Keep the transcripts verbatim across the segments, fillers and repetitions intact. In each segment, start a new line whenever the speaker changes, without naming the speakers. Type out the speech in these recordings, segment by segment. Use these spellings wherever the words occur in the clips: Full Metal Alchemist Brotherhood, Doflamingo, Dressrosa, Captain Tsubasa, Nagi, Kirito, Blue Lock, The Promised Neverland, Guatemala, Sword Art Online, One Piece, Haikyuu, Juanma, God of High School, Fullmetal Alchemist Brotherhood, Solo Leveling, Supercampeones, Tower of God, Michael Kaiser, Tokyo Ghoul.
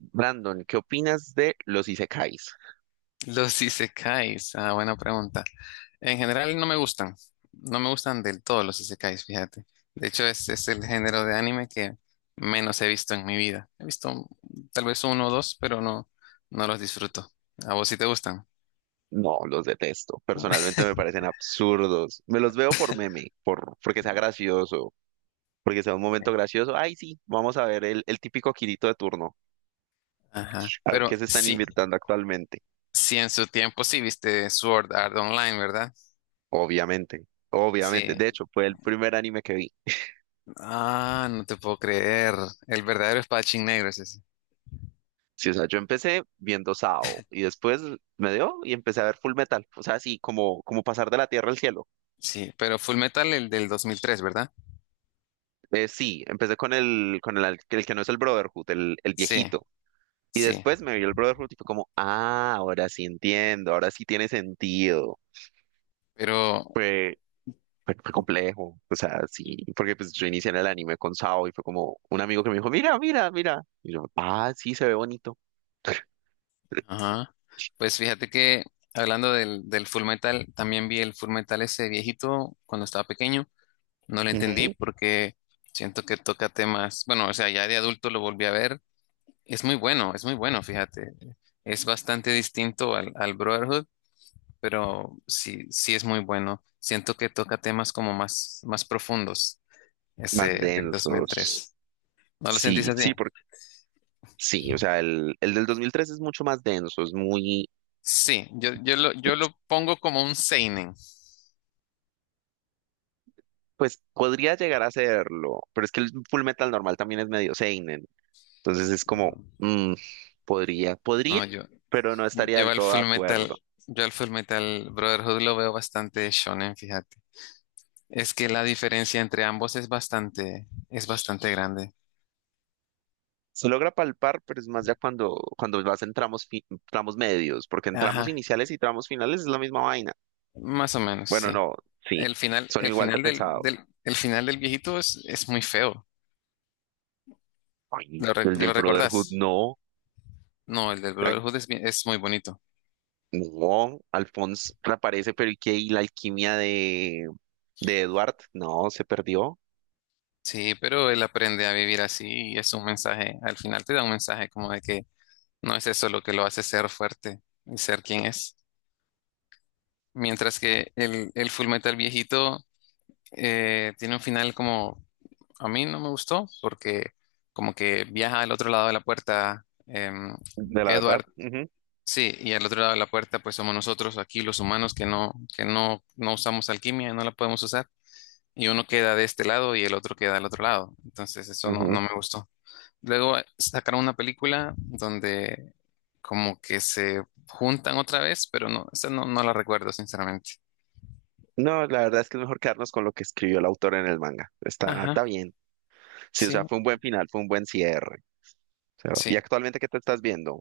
Brandon, ¿qué opinas de los isekais?
Los isekais, ah, buena pregunta. En general no me gustan, no me gustan del todo los isekais, fíjate. De hecho, es, es el género de anime que menos he visto en mi vida. He visto tal vez uno o dos, pero no, no los disfruto. ¿A vos sí te gustan?
No, los detesto. Personalmente me parecen absurdos. Me los veo por meme, por, porque sea gracioso, porque sea un
Sí.
momento gracioso. Ay, sí, vamos a ver el, el típico Kirito de turno,
Ajá.
a ver
Pero
qué se están
sí,
inventando actualmente.
sí en su tiempo sí viste Sword Art Online, ¿verdad?
Obviamente, obviamente.
Sí.
De hecho, fue el primer anime que vi.
Ah, no te puedo creer. El verdadero espadachín negro es ese.
Sí, o sea, yo empecé viendo Sao y después me dio y empecé a ver Full Metal. O sea, sí, como, como pasar de la tierra al cielo.
Sí, pero Full Metal el del dos mil tres, ¿verdad?
Eh, sí, empecé con el, con el, el que no es el Brotherhood, el, el
Sí,
viejito. Y
sí.
después me vio el Brotherhood y fue como, ah, ahora sí entiendo, ahora sí tiene sentido.
Pero,
Fue, fue, fue complejo, o sea, sí, porque pues yo inicié en el anime con Sao y fue como un amigo que me dijo, mira, mira, mira. Y yo, ah, sí, se ve bonito.
ajá. Pues fíjate que hablando del, del Full Metal, también vi el Full Metal ese viejito cuando estaba pequeño. No lo entendí
Ujú.
porque siento que toca temas. Bueno, o sea, ya de adulto lo volví a ver. Es muy bueno, es muy bueno, fíjate. Es bastante distinto al, al Brotherhood, pero sí, sí es muy bueno. Siento que toca temas como más, más profundos,
Más
ese del
densos.
dos mil tres. ¿No lo
Sí,
sentís así?
sí, porque sí, o sea, el, el del dos mil tres es mucho más denso, es muy,
Sí, yo, yo lo, yo lo pongo como un seinen.
pues podría llegar a serlo, pero es que el Full Metal normal también es medio seinen. Entonces es como,
Mm,
mm, podría, podría,
No, yo,
pero no estaría
Yo
del
al
todo de
Full Metal,
acuerdo.
yo al Full Metal Brotherhood lo veo bastante shonen, fíjate. Es que la diferencia entre ambos es bastante, es bastante grande.
Se logra palpar, pero es más ya cuando, cuando vas en tramos, fi- tramos medios, porque en tramos
Ajá,
iniciales y tramos finales es la misma vaina.
más o menos,
Bueno,
sí.
no, sí,
El final,
son
el
igual de
final del,
pesados.
del, el final del viejito es, es muy feo.
Ay,
¿Lo, re-
el del
lo
Brotherhood,
recordás?
no.
No, el del
Ay,
Brotherhood es, bien- es muy bonito.
no, Alphonse reaparece, pero ¿y qué? ¿Y la alquimia de, de Edward? No, se perdió,
Sí, pero él aprende a vivir así y es un mensaje, al final te da un mensaje como de que no es eso lo que lo hace ser fuerte y ser quien es. Mientras que el, el Full Metal viejito eh, tiene un final como a mí no me gustó porque como que viaja al otro lado de la puerta em,
de la verdad.
Edward,
Ujú,
sí, y al otro lado de la puerta pues somos nosotros aquí los humanos que no que no no usamos alquimia, no la podemos usar y uno queda de este lado y el otro queda del otro lado. Entonces eso no no
ujú.
me gustó. Luego eh, sacaron una película donde como que se juntan otra vez, pero no, esa no, no la recuerdo sinceramente.
No, la verdad es que es mejor quedarnos con lo que escribió el autor en el manga. Está, está
Ajá,
bien. Sí, o sea,
sí,
fue un buen final, fue un buen cierre. O sea, ¿y
sí.
actualmente qué te estás viendo?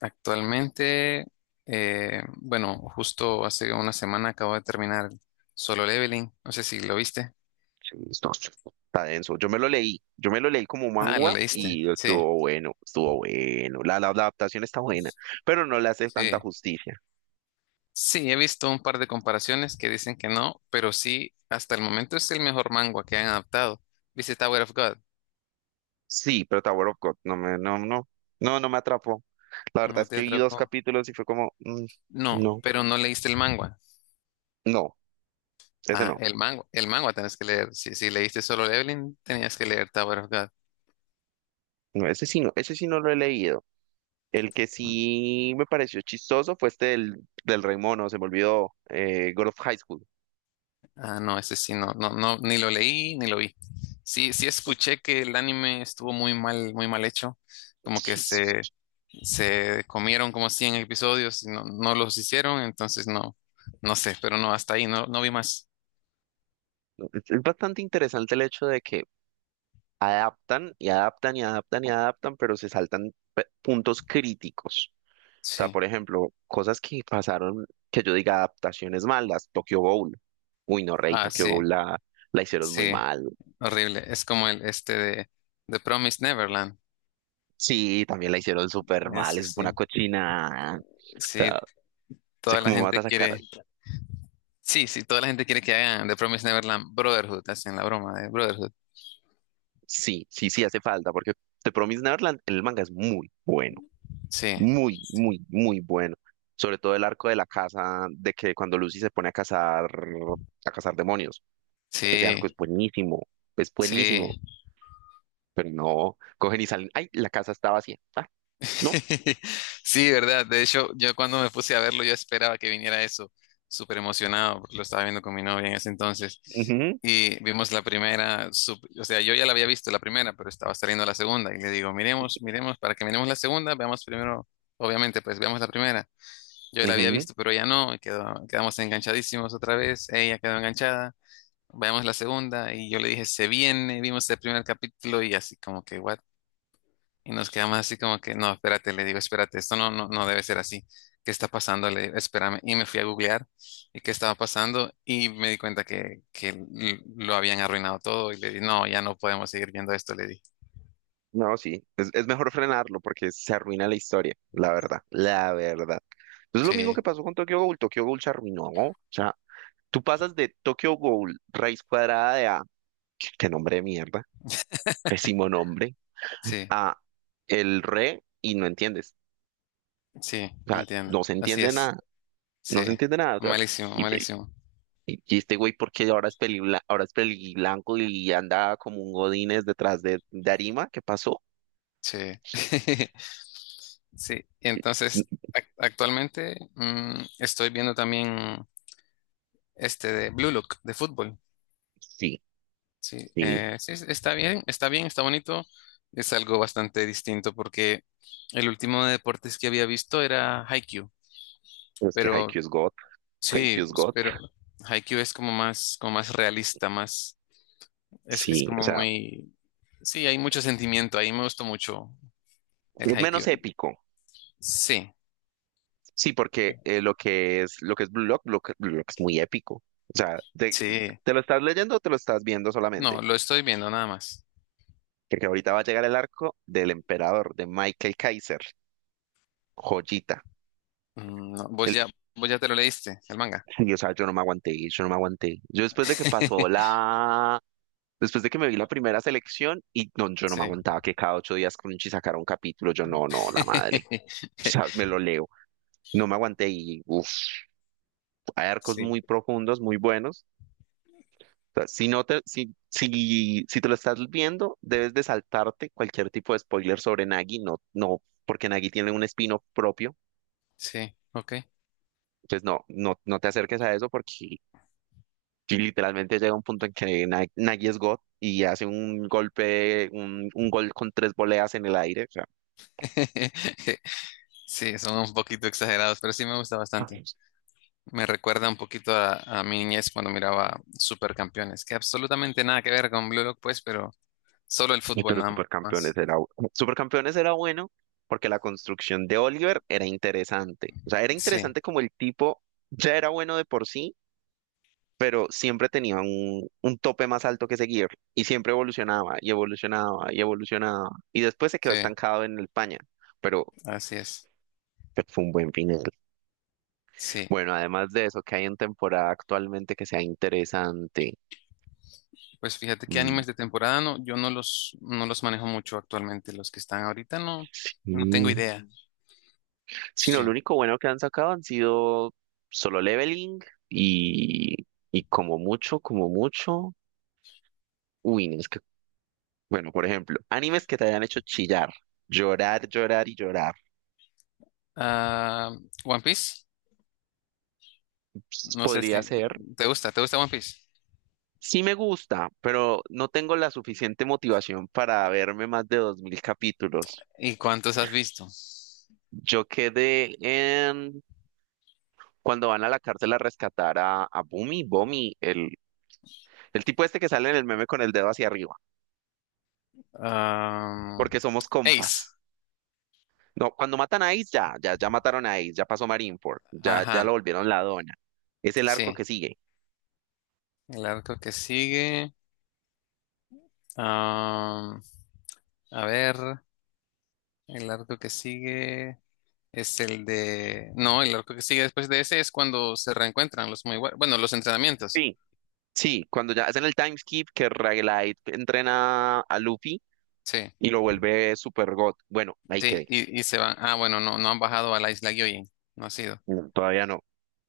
Actualmente, eh, bueno, justo hace una semana acabo de terminar Solo Leveling. No sé si lo viste.
Sí, no, está denso. Yo me lo leí, yo me lo leí como
Ah, lo Sí.
mangua
leíste.
y
Sí,
estuvo bueno, estuvo bueno. La, la, la adaptación está buena, pero no le hace tanta
sí.
justicia.
Sí, he visto un par de comparaciones que dicen que no, pero sí, hasta el momento es el mejor manga que han adaptado. ¿Viste Tower of God?
Sí, pero Tower of God no me, no, no, no, no me atrapó. La verdad
No
es
te
que vi dos
atrapó.
capítulos y fue como, mm,
No,
no,
pero no leíste el manga.
no, ese
Ah,
no,
el manga, el manga tenés que leer. Si, si leíste Solo Leveling, tenías que leer Tower of God.
no, ese sí no, ese sí no lo he leído. El que sí me pareció chistoso fue este del, del Rey Mono, se me olvidó, eh, God of High School.
Ah, no, ese sí, no, no, no, ni lo leí ni lo vi. Sí, sí escuché que el anime estuvo muy mal, muy mal hecho, como que se, se comieron como cien episodios y no, no los hicieron, entonces no, no sé, pero no, hasta ahí, no, no vi más.
Es es bastante interesante el hecho de que adaptan y adaptan y adaptan y adaptan, pero se saltan pe- puntos críticos. O sea,
Sí,
por ejemplo, cosas que pasaron, que yo diga adaptaciones malas, Tokyo Ghoul. Uy, no, Rey,
ah,
Tokyo
sí,
Ghoul la, la hicieron muy
sí,
mal.
horrible. Es como el este de The Promised Neverland,
Sí, también la hicieron súper mal,
ese
es una
sí,
cochina. O
sí,
sea, sé
toda la
cómo vas
gente
a sacar.
quiere, sí, sí, toda la gente quiere que hagan The Promised Neverland Brotherhood, hacen la broma de Brotherhood,
Sí, sí, sí, hace falta, porque The Promised Neverland en el manga es muy bueno.
sí,
Muy, muy, muy bueno. Sobre todo el arco de la casa, de que cuando Lucy se pone a cazar, a cazar demonios. Ese
sí,
arco es buenísimo, es buenísimo.
sí.
Pero no, cogen y salen. ¡Ay! La casa está vacía. Ah, no.
Sí, verdad. De hecho, yo cuando me puse a verlo, yo esperaba que viniera eso, súper emocionado, porque lo estaba viendo con mi novia en ese entonces.
Ujú,
Y vimos la primera, sup- o sea, yo ya la había visto la primera, pero estaba saliendo la segunda. Y le digo, miremos, miremos, para que miremos la segunda, veamos primero, obviamente, pues veamos la primera. Yo la había
ujú.
visto, pero ella no, y quedó- quedamos enganchadísimos otra vez. Ella quedó enganchada. Veamos la segunda, y yo le dije, se viene. Vimos el primer capítulo, y así como que, what, y nos quedamos así como que, no, espérate, le digo, espérate, esto no, no, no debe ser así. ¿Qué está pasando? Le digo, espérame. Y me fui a googlear y qué estaba pasando y me di cuenta que, que l- lo habían arruinado todo y le di, no, ya no podemos seguir viendo esto, le di.
No, sí. Es, es mejor frenarlo porque se arruina la historia, la verdad, la verdad. Es lo mismo que
Sí,
pasó con Tokyo Ghoul. Tokyo Ghoul se arruinó. O sea, tú pasas de Tokyo Ghoul, raíz cuadrada de A. Qué qué nombre de mierda. Pésimo nombre.
sí,
A el re y no entiendes.
sí,
O sea,
entiendo.
no se
Así
entiende
es.
nada,
Sí,
no se entiende nada. O sea,
malísimo,
y,
malísimo.
y- y este güey, porque ahora es peli, ahora es peli blanco y anda como un Godínez detrás de, de Arima? ¿Qué pasó?
Sí. Sí, y entonces
Mm.
ac- actualmente mm, estoy viendo también este de Blue Look de fútbol.
Sí,
Sí,
sí.
eh, sí, es- está bien, está bien, está bonito. Es algo bastante distinto porque el último de deportes que había visto era Haikyuu,
Es que
pero
Haikyuu es God,
sí,
Haikyuu es
pues,
God.
pero Haikyuu es como más, como más realista, más, es, es
Sí, o
como
sea,
muy, sí, hay mucho sentimiento, ahí me gustó mucho el
es menos
Haikyuu.
épico.
Sí,
Sí, porque eh, lo que es lo que es Blue Lock, Blue Lock, Blue Lock es muy épico. O sea, te,
sí,
te lo estás leyendo o te lo estás viendo
no,
solamente.
lo estoy viendo nada más.
Porque ahorita va a llegar el arco del emperador, de Michael Kaiser. Joyita.
Mm, no, vos ya,
El-
vos ya te lo leíste, el manga.
y, o sea, yo no me aguanté, yo no me aguanté. Yo después de que pasó la. Después de que me vi la primera selección y no, yo no me
Sí.
aguantaba que cada ocho días Crunchy sacara un capítulo. Yo no, no, la madre. O sea, me lo leo. No me aguanté y uff, hay arcos
Sí,
muy profundos, muy buenos. O sea, si no te, si, si, si te lo estás viendo, debes de saltarte cualquier tipo de spoiler sobre Nagi. No, no, porque Nagi tiene un espino propio.
sí, ok.
Entonces, no, no, no te acerques a eso porque sí, literalmente llega un punto en que Na- Nagy es God y hace un golpe, un, un gol con tres voleas en el aire. O sea.
Sí, son un poquito exagerados, pero sí me gusta bastante.
Ay,
Me recuerda un poquito a, a mi niñez cuando miraba Supercampeones, que absolutamente nada que ver con Blue Lock, pues, pero solo el fútbol
pero
nada
Supercampeones
más.
era, bu- Supercampeones era bueno porque la construcción de Oliver era interesante. O sea, era
Sí,
interesante como el tipo ya era bueno de por sí, pero siempre tenía un, un tope más alto que seguir y siempre evolucionaba y evolucionaba y evolucionaba. Y después se quedó
sí,
estancado en España, pero,
así es.
pero fue un buen final.
Sí.
Bueno, además de eso, ¿que hay en temporada actualmente que sea interesante?
Pues fíjate que
Mm,
animes de temporada no, yo no los, no los manejo mucho actualmente. Los que están ahorita no, no tengo
mm.
idea.
Sí, no, lo
Sí.
único bueno que han sacado han sido solo leveling y, y como mucho, como mucho. Uy, no, es que, bueno, por ejemplo, animes que te hayan hecho chillar, llorar, llorar y llorar.
Ah, One Piece,
Ps,
no sé
podría
si
ser.
te gusta, ¿te gusta One Piece?
Sí me gusta, pero no tengo la suficiente motivación para verme más de dos mil capítulos.
¿Y cuántos has visto?
Yo quedé en cuando van a la cárcel a rescatar a, a Bumi, Bomi, el, el tipo este que sale en el meme con el dedo hacia arriba,
Ah,
porque somos
Ace,
compas. No, cuando matan a Ace, ya, ya, ya mataron a Ace, ya pasó Marineford, ya, ya lo
ajá.
volvieron la dona. Es el arco
Sí,
que sigue.
el arco que sigue. Ah, a ver, el arco que sigue es el de... No, el arco que sigue después de ese es cuando se reencuentran los muy buenos. Bueno, los entrenamientos.
Sí. Sí, cuando ya hacen el time skip que Ragelight entrena a Luffy
Sí,
y lo vuelve Super God. Bueno, ahí
sí,
quedé.
y, y se van. Ah, bueno, no, no han bajado a la isla Gyojin. No ha sido.
No, todavía no.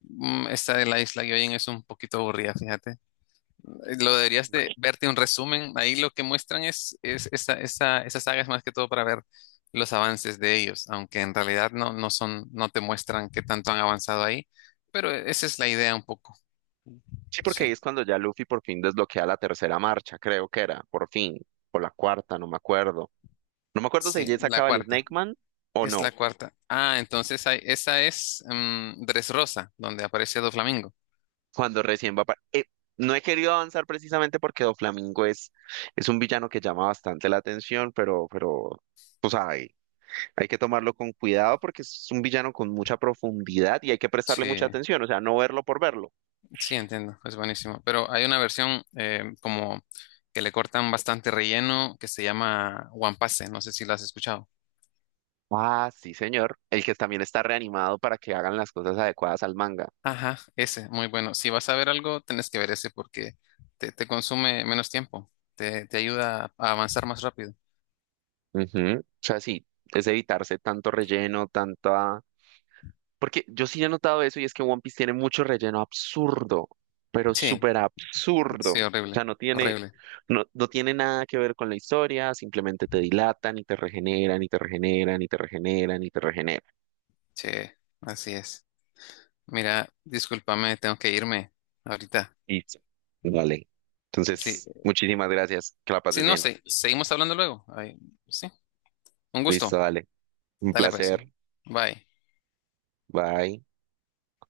Mm, Esta de la isla Gyojin es un poquito aburrida, fíjate. Lo deberías de verte un resumen. Ahí lo que muestran es, es esa, esa, esa saga es más que todo para ver los avances de ellos, aunque en realidad no, no son, no te muestran qué tanto han avanzado ahí, pero esa es la idea un poco.
Sí, porque ahí
Sí,
es cuando ya Luffy por fin desbloquea la tercera marcha, creo que era, por fin, o la cuarta, no me acuerdo. No me acuerdo si
sí,
ella
la
sacaba el
cuarta.
Snake Man o
Es la
no,
cuarta. Ah, entonces hay- esa es mm, Dressrosa, donde aparece Doflamingo.
cuando recién va para. No he querido avanzar precisamente porque Doflamingo es, es un villano que llama bastante la atención, pero, pero, pues hay, hay que tomarlo con cuidado porque es un villano con mucha profundidad y hay que prestarle
Sí,
mucha atención, o sea, no verlo por verlo.
sí, entiendo, es buenísimo. Pero hay una versión eh, como que le cortan bastante relleno que se llama One Piece, no sé si la has escuchado.
Ah, sí, señor. El que también está reanimado para que hagan las cosas adecuadas al manga.
Ajá, ese, muy bueno. Si vas a ver algo, tenés que ver ese porque te, te consume menos tiempo, te, te ayuda a avanzar más rápido.
Ujú. O sea, sí, es evitarse tanto relleno, tanta. Porque yo sí he notado eso y es que One Piece tiene mucho relleno absurdo, pero
Sí,
súper absurdo.
sí,
O
horrible,
sea, no tiene,
horrible.
no, no tiene nada que ver con la historia, simplemente te dilatan y te regeneran y te regeneran y te regeneran y te regeneran.
Sí, así es. Mira, discúlpame, tengo que irme ahorita.
Listo. Vale.
Sí,
Entonces, muchísimas gracias. Que la
sí,
pases
no
bien.
sé, seguimos hablando luego. Ay, sí, un gusto.
Listo, dale. Un
Dale pues.
placer.
Bye.
Bye.